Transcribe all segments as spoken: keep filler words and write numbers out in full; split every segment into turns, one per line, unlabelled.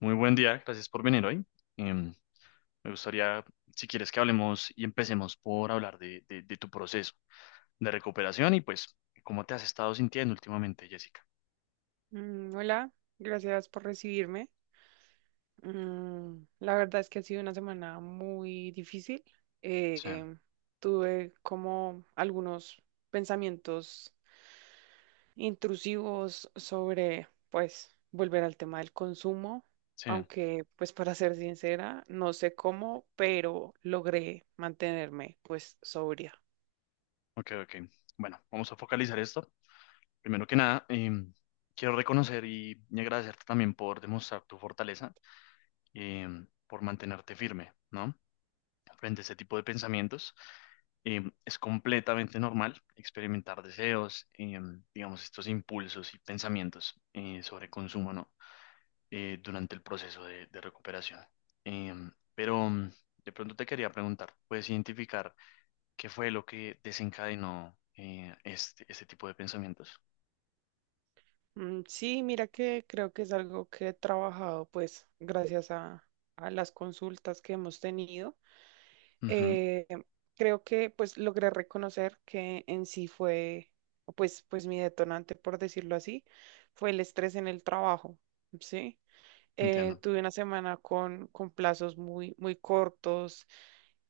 Muy buen día, gracias por venir hoy. Em, me gustaría, si quieres, que hablemos y empecemos por hablar de, de- de tu proceso de recuperación y pues cómo te has estado sintiendo últimamente, Jessica.
Mm, hola, gracias por recibirme. Mm, la verdad es que ha sido una semana muy difícil.
Sí,
Eh, Tuve como algunos pensamientos intrusivos sobre, pues, volver al tema del consumo,
sí,
aunque, pues, para ser sincera, no sé cómo, pero logré mantenerme, pues, sobria.
ok, ok. Bueno, vamos a focalizar esto. Primero que nada, em, quiero reconocer y, y agradecerte también por demostrar tu fortaleza, em, por mantenerte firme, ¿no?, frente a ese tipo de pensamientos. Eh, es completamente normal experimentar deseos, eh, digamos, estos impulsos y pensamientos eh, sobre consumo, ¿no? Eh, durante el proceso de, de recuperación. Eh, pero mm, de pronto te quería preguntar, ¿puedes identificar qué fue lo que desencadenó eh, este, este tipo de pensamientos?
Mm, sí, mira que creo que es algo que he trabajado, pues, gracias a a las consultas que hemos tenido.
Ujú,
eh, Creo que pues logré reconocer que en sí fue, o pues, pues mi detonante, por decirlo así, fue el estrés en el trabajo, ¿sí? Eh,
entiendo,
tuve una semana con, con plazos muy, muy cortos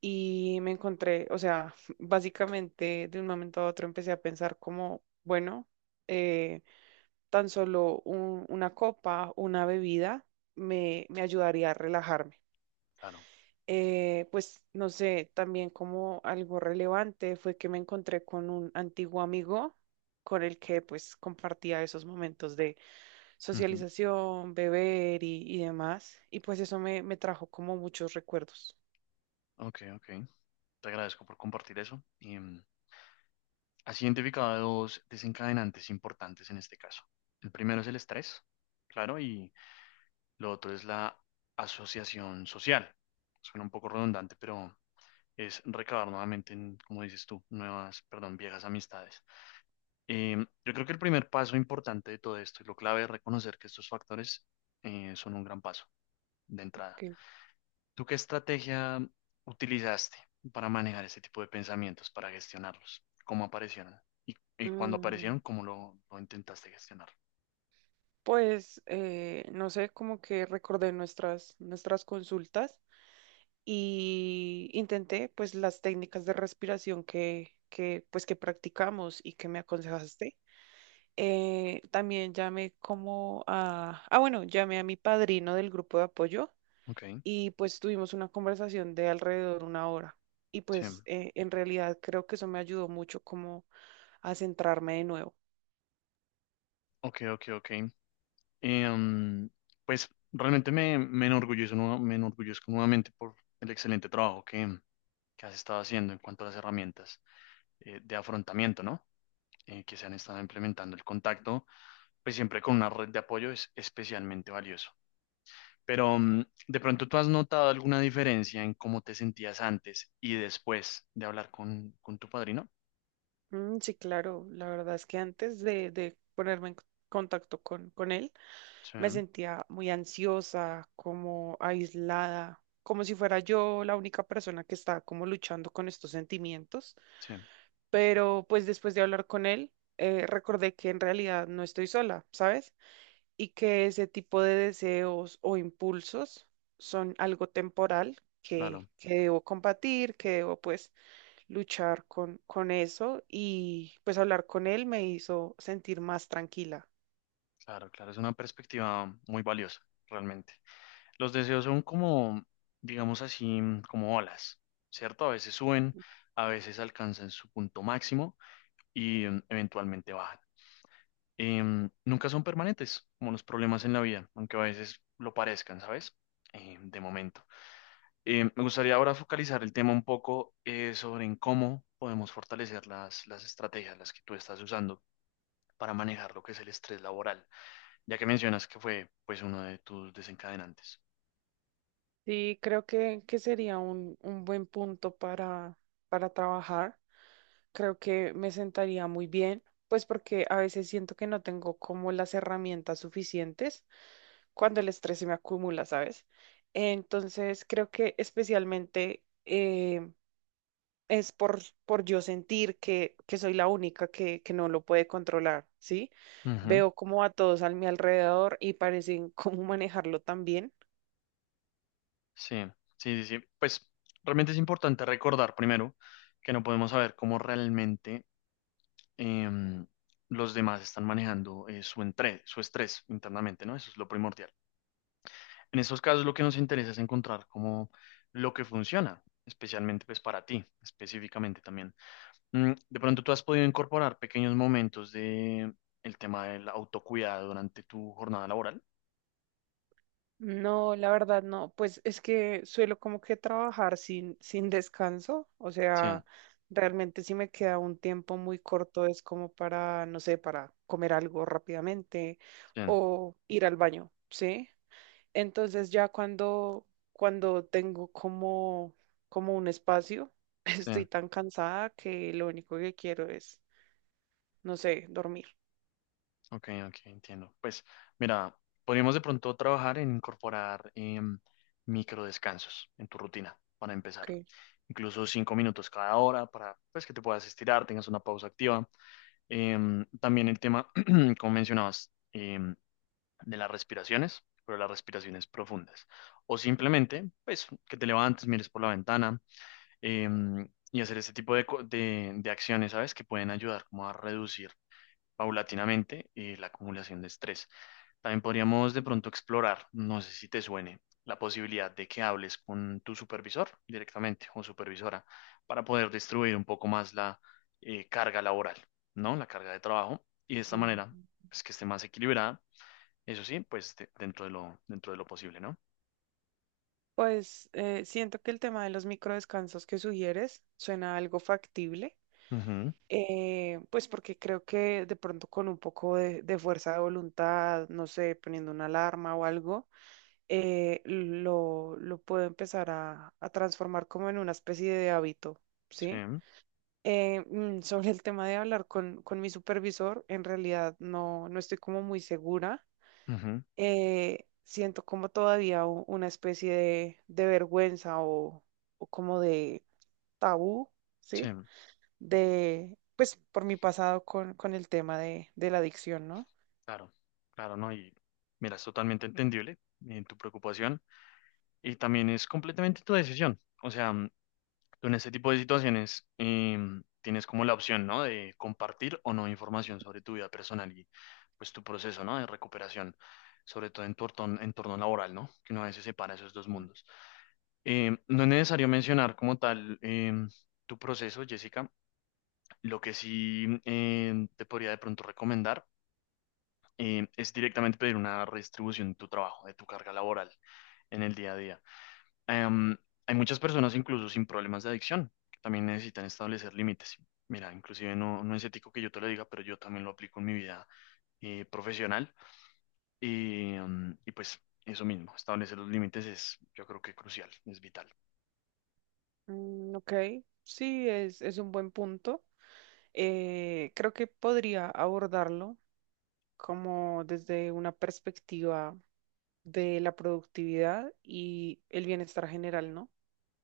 y me encontré, o sea, básicamente de un momento a otro empecé a pensar como, bueno, eh, tan solo un- una copa, una bebida, me, me ayudaría a relajarme.
claro.
Eh, pues no sé, también como algo relevante fue que me encontré con un antiguo amigo con el que pues compartía esos momentos de
Ujú,
socialización, beber y, y demás. Y pues eso me, me trajo como muchos recuerdos.
ok, ok. Te agradezco por compartir eso. Y, mm, has identificado dos desencadenantes importantes en este caso. El primero es el estrés, claro, y lo otro es la asociación social. Suena un poco redundante, pero es recabar nuevamente, en, como dices tú, nuevas, perdón, viejas amistades. Eh, yo creo que el primer paso importante de todo esto y lo clave es reconocer que estos factores eh, son un gran paso de entrada.
que,
¿Tú qué estrategia utilizaste para manejar ese tipo de pensamientos, para gestionarlos? ¿Cómo aparecieron? Y, y cuando
mm,
aparecieron, ¿cómo lo, lo intentaste gestionar?
pues eh, no sé, como que recordé nuestras, nuestras consultas y intenté pues las técnicas de respiración que, que pues que practicamos y que me aconsejaste. Eh, también llamé como a, ah, bueno, llamé a mi padrino del grupo de apoyo
Ok,
y pues tuvimos una conversación de alrededor una hora. Y
sí.
pues eh, en realidad creo que eso me ayudó mucho como a centrarme de nuevo.
Ok, ok, ok. Em, pues realmente me, me enorgullezco, nue- me enorgullezco nuevamente por el excelente trabajo que, que has estado haciendo en cuanto a las herramientas eh, de afrontamiento, ¿no? Eh, que se han estado implementando. El contacto, pues siempre con una red de apoyo es especialmente valioso. Pero mm, de pronto tú has notado alguna diferencia en cómo te sentías antes y después de hablar con, con tu padrino.
Mm, sí, claro, la verdad es que antes de, de ponerme en c- contacto con, con él,
Sí,
me sentía muy ansiosa, como aislada, como si fuera yo la única persona que estaba como luchando con estos sentimientos.
sí,
Pero pues después de hablar con él, eh, recordé que en realidad no estoy sola, ¿sabes? Y que ese tipo de deseos o impulsos son algo temporal
claro,
que, que debo combatir, que debo pues luchar con, con eso y pues hablar con él me hizo sentir más tranquila.
claro, claro. Es una perspectiva muy valiosa, realmente. Los deseos son como, digamos así, mm, como olas, ¿cierto? A veces suben, a veces alcanzan su punto máximo y mm, eventualmente bajan. Em, nunca son permanentes, como los problemas en la vida, aunque a veces lo parezcan, ¿sabes? Em, de momento. Eh, me gustaría ahora focalizar el tema un poco eh, sobre en cómo podemos fortalecer las, las estrategias, las que tú estás usando para manejar lo que es el estrés laboral, ya que mencionas que fue pues uno de tus desencadenantes.
Sí, creo que, que sería un, un buen punto para, para trabajar. Creo que me sentaría muy bien, pues porque a veces siento que no tengo como las herramientas suficientes cuando el estrés se me acumula, ¿sabes? Entonces, creo que especialmente eh, es por, por yo sentir que, que soy la única que, que no lo puede controlar, ¿sí?
Ujú.
Veo como a todos a mi alrededor y parecen cómo manejarlo también.
Sí, sí, sí, sí. Pues realmente es importante recordar primero que no podemos saber cómo realmente em, los demás están manejando eh, su, entre- su estrés internamente, ¿no? Eso es lo primordial. En estos casos lo que nos interesa es encontrar como lo que funciona, especialmente pues para ti, específicamente también. Mm, De pronto tú has podido incorporar pequeños momentos de el tema del autocuidado durante tu jornada laboral.
No, la verdad no, pues es que suelo como que trabajar sin, sin descanso, o
Sí,
sea, realmente si me queda un tiempo muy corto es como para, no sé, para comer algo rápidamente
sí,
o ir al baño, ¿sí? Entonces ya cuando, cuando tengo como, como un espacio,
sí.
estoy tan cansada que lo único que quiero es, no sé, dormir.
Ok, ok, entiendo. Pues mira, podríamos de pronto trabajar en incorporar em, microdescansos en tu rutina para empezar.
Ok.
Incluso cinco minutos cada hora para pues que te puedas estirar, tengas una pausa activa. Em, también el tema, como mencionabas, em, de las respiraciones, pero las respiraciones profundas. O simplemente, pues, que te levantes, mires por la ventana em, y hacer este tipo de, co- de, de acciones, ¿sabes? Que pueden ayudar como a reducir paulatinamente eh, la acumulación de estrés. También podríamos de pronto explorar, no sé si te suene, la posibilidad de que hables con tu supervisor directamente o supervisora para poder distribuir un poco más la eh, carga laboral, ¿no? La carga de trabajo y de esta
Ujú.
manera, pues que esté más equilibrada, eso sí, pues de- dentro de lo, dentro de lo posible, ¿no?
Pues eh, siento que el tema de los microdescansos que sugieres suena algo factible,
Ujú,
eh, pues porque creo que de pronto con un poco de, de fuerza de voluntad, no sé, poniendo una alarma o algo, eh, lo, lo puedo empezar a, a transformar como en una especie de hábito, ¿sí?
sí,
Eh, mm, sobre el tema de hablar con, con mi supervisor, en realidad no, no estoy como muy segura,
ujú,
eh, siento como todavía u- una especie de, de vergüenza o, o como de tabú,
sí,
¿sí? De, pues por mi pasado con, con el tema de, de la adicción, ¿no?
claro, claro, ¿no? Y mira, es totalmente entendible en tu preocupación y también es completamente tu decisión. O sea, tú en este tipo de situaciones em, tienes como la opción, ¿no?, de compartir o no información sobre tu vida personal y pues tu proceso, ¿no?, de recuperación, sobre todo en tu entorno, entorno laboral, ¿no? Que uno a veces separa esos dos mundos. Em, no es necesario mencionar como tal em, tu proceso, Jessica. Lo que sí em, te podría de pronto recomendar em, es directamente pedir una redistribución de tu trabajo, de tu carga laboral en el día a día. Em, hay muchas personas incluso sin problemas de adicción que también necesitan establecer límites. Mira, inclusive no, no es ético que yo te lo diga, pero yo también lo aplico en mi vida eh, profesional y, em, y pues eso mismo, establecer los límites es yo creo que crucial, es vital.
Mm, ok, sí, es, es un buen punto. Eh, creo que podría abordarlo como desde una perspectiva de la productividad y el bienestar general, ¿no?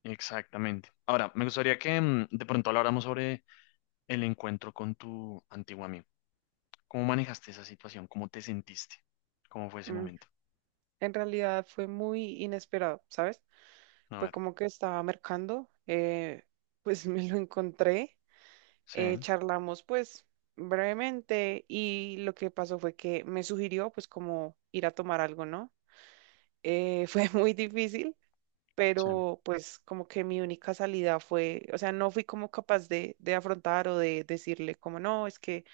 Exactamente. Ahora, me gustaría que em, de pronto habláramos sobre el encuentro con tu antiguo amigo. ¿Cómo manejaste esa situación? ¿Cómo te sentiste? ¿Cómo fue ese
Mm,
momento?
en realidad fue muy inesperado, ¿sabes?
A
Fue
ver.
como que estaba mercando, eh, pues me lo encontré,
Sí,
eh, charlamos pues brevemente y lo que pasó fue que me sugirió pues como ir a tomar algo, ¿no? Eh, fue muy difícil,
sí,
pero pues como que mi única salida fue, o sea, no fui como capaz de, de afrontar o de decirle como no, es que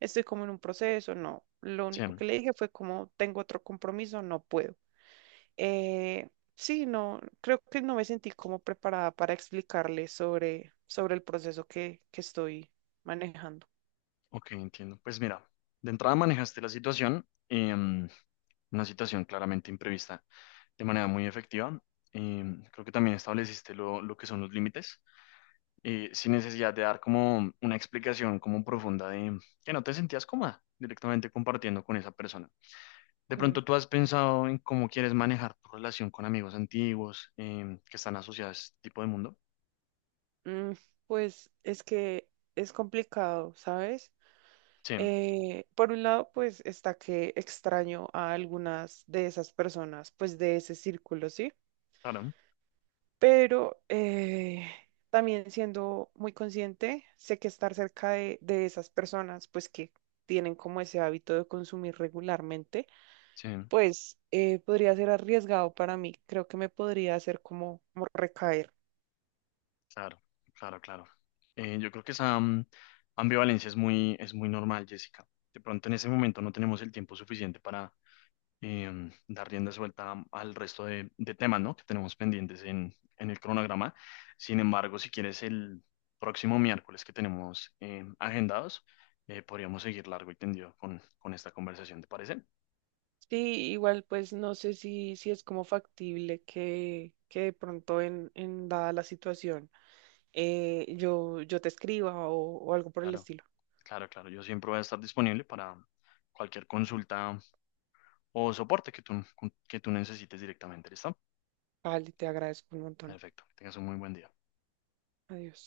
estoy como en un proceso, no, lo
sí.
único que le dije fue como tengo otro compromiso, no puedo. Eh, sí, no, creo que no me sentí como preparada para explicarle sobre, sobre el proceso que, que estoy manejando.
Ok, entiendo. Pues mira, de entrada manejaste la situación, em, una situación claramente imprevista, de manera muy efectiva. Em, creo que también estableciste lo, lo que son los límites, eh, sin necesidad de dar como una explicación como profunda de que no te sentías cómoda directamente compartiendo con esa persona. De
Ok.
pronto tú has pensado en cómo quieres manejar tu relación con amigos antiguos em, que están asociados a este tipo de mundo.
Mm, pues es que es complicado, ¿sabes?
Sí,
Eh, por un lado, pues está que extraño a algunas de esas personas, pues de ese círculo, ¿sí?
claro,
Pero eh, también siendo muy consciente, sé que estar cerca de, de esas personas, pues que tienen como ese hábito de consumir regularmente
sí.
pues eh, podría ser arriesgado para mí. Creo que me podría hacer como, como recaer.
Claro, claro, claro. Eh, yo creo que esa mm, ambivalencia es muy, es muy normal, Jessica. De pronto en ese momento no tenemos el tiempo suficiente para em, dar rienda suelta mm, al resto de, de temas, ¿no?, que tenemos pendientes en, en el cronograma. Sin embargo, si quieres el próximo miércoles que tenemos em, agendados, eh, podríamos seguir largo y tendido con, con esta conversación, ¿te parece?
Sí, igual pues no sé si, si es como factible que, que de pronto en, en dada la situación, eh, yo, yo te escriba o, o algo por el
Claro,
estilo.
claro, claro. Yo siempre voy a estar disponible para cualquier consulta o soporte que tú, que tú necesites directamente, ¿listo?
Vale, te agradezco un montón.
Perfecto. Que tengas un muy buen día.
Adiós.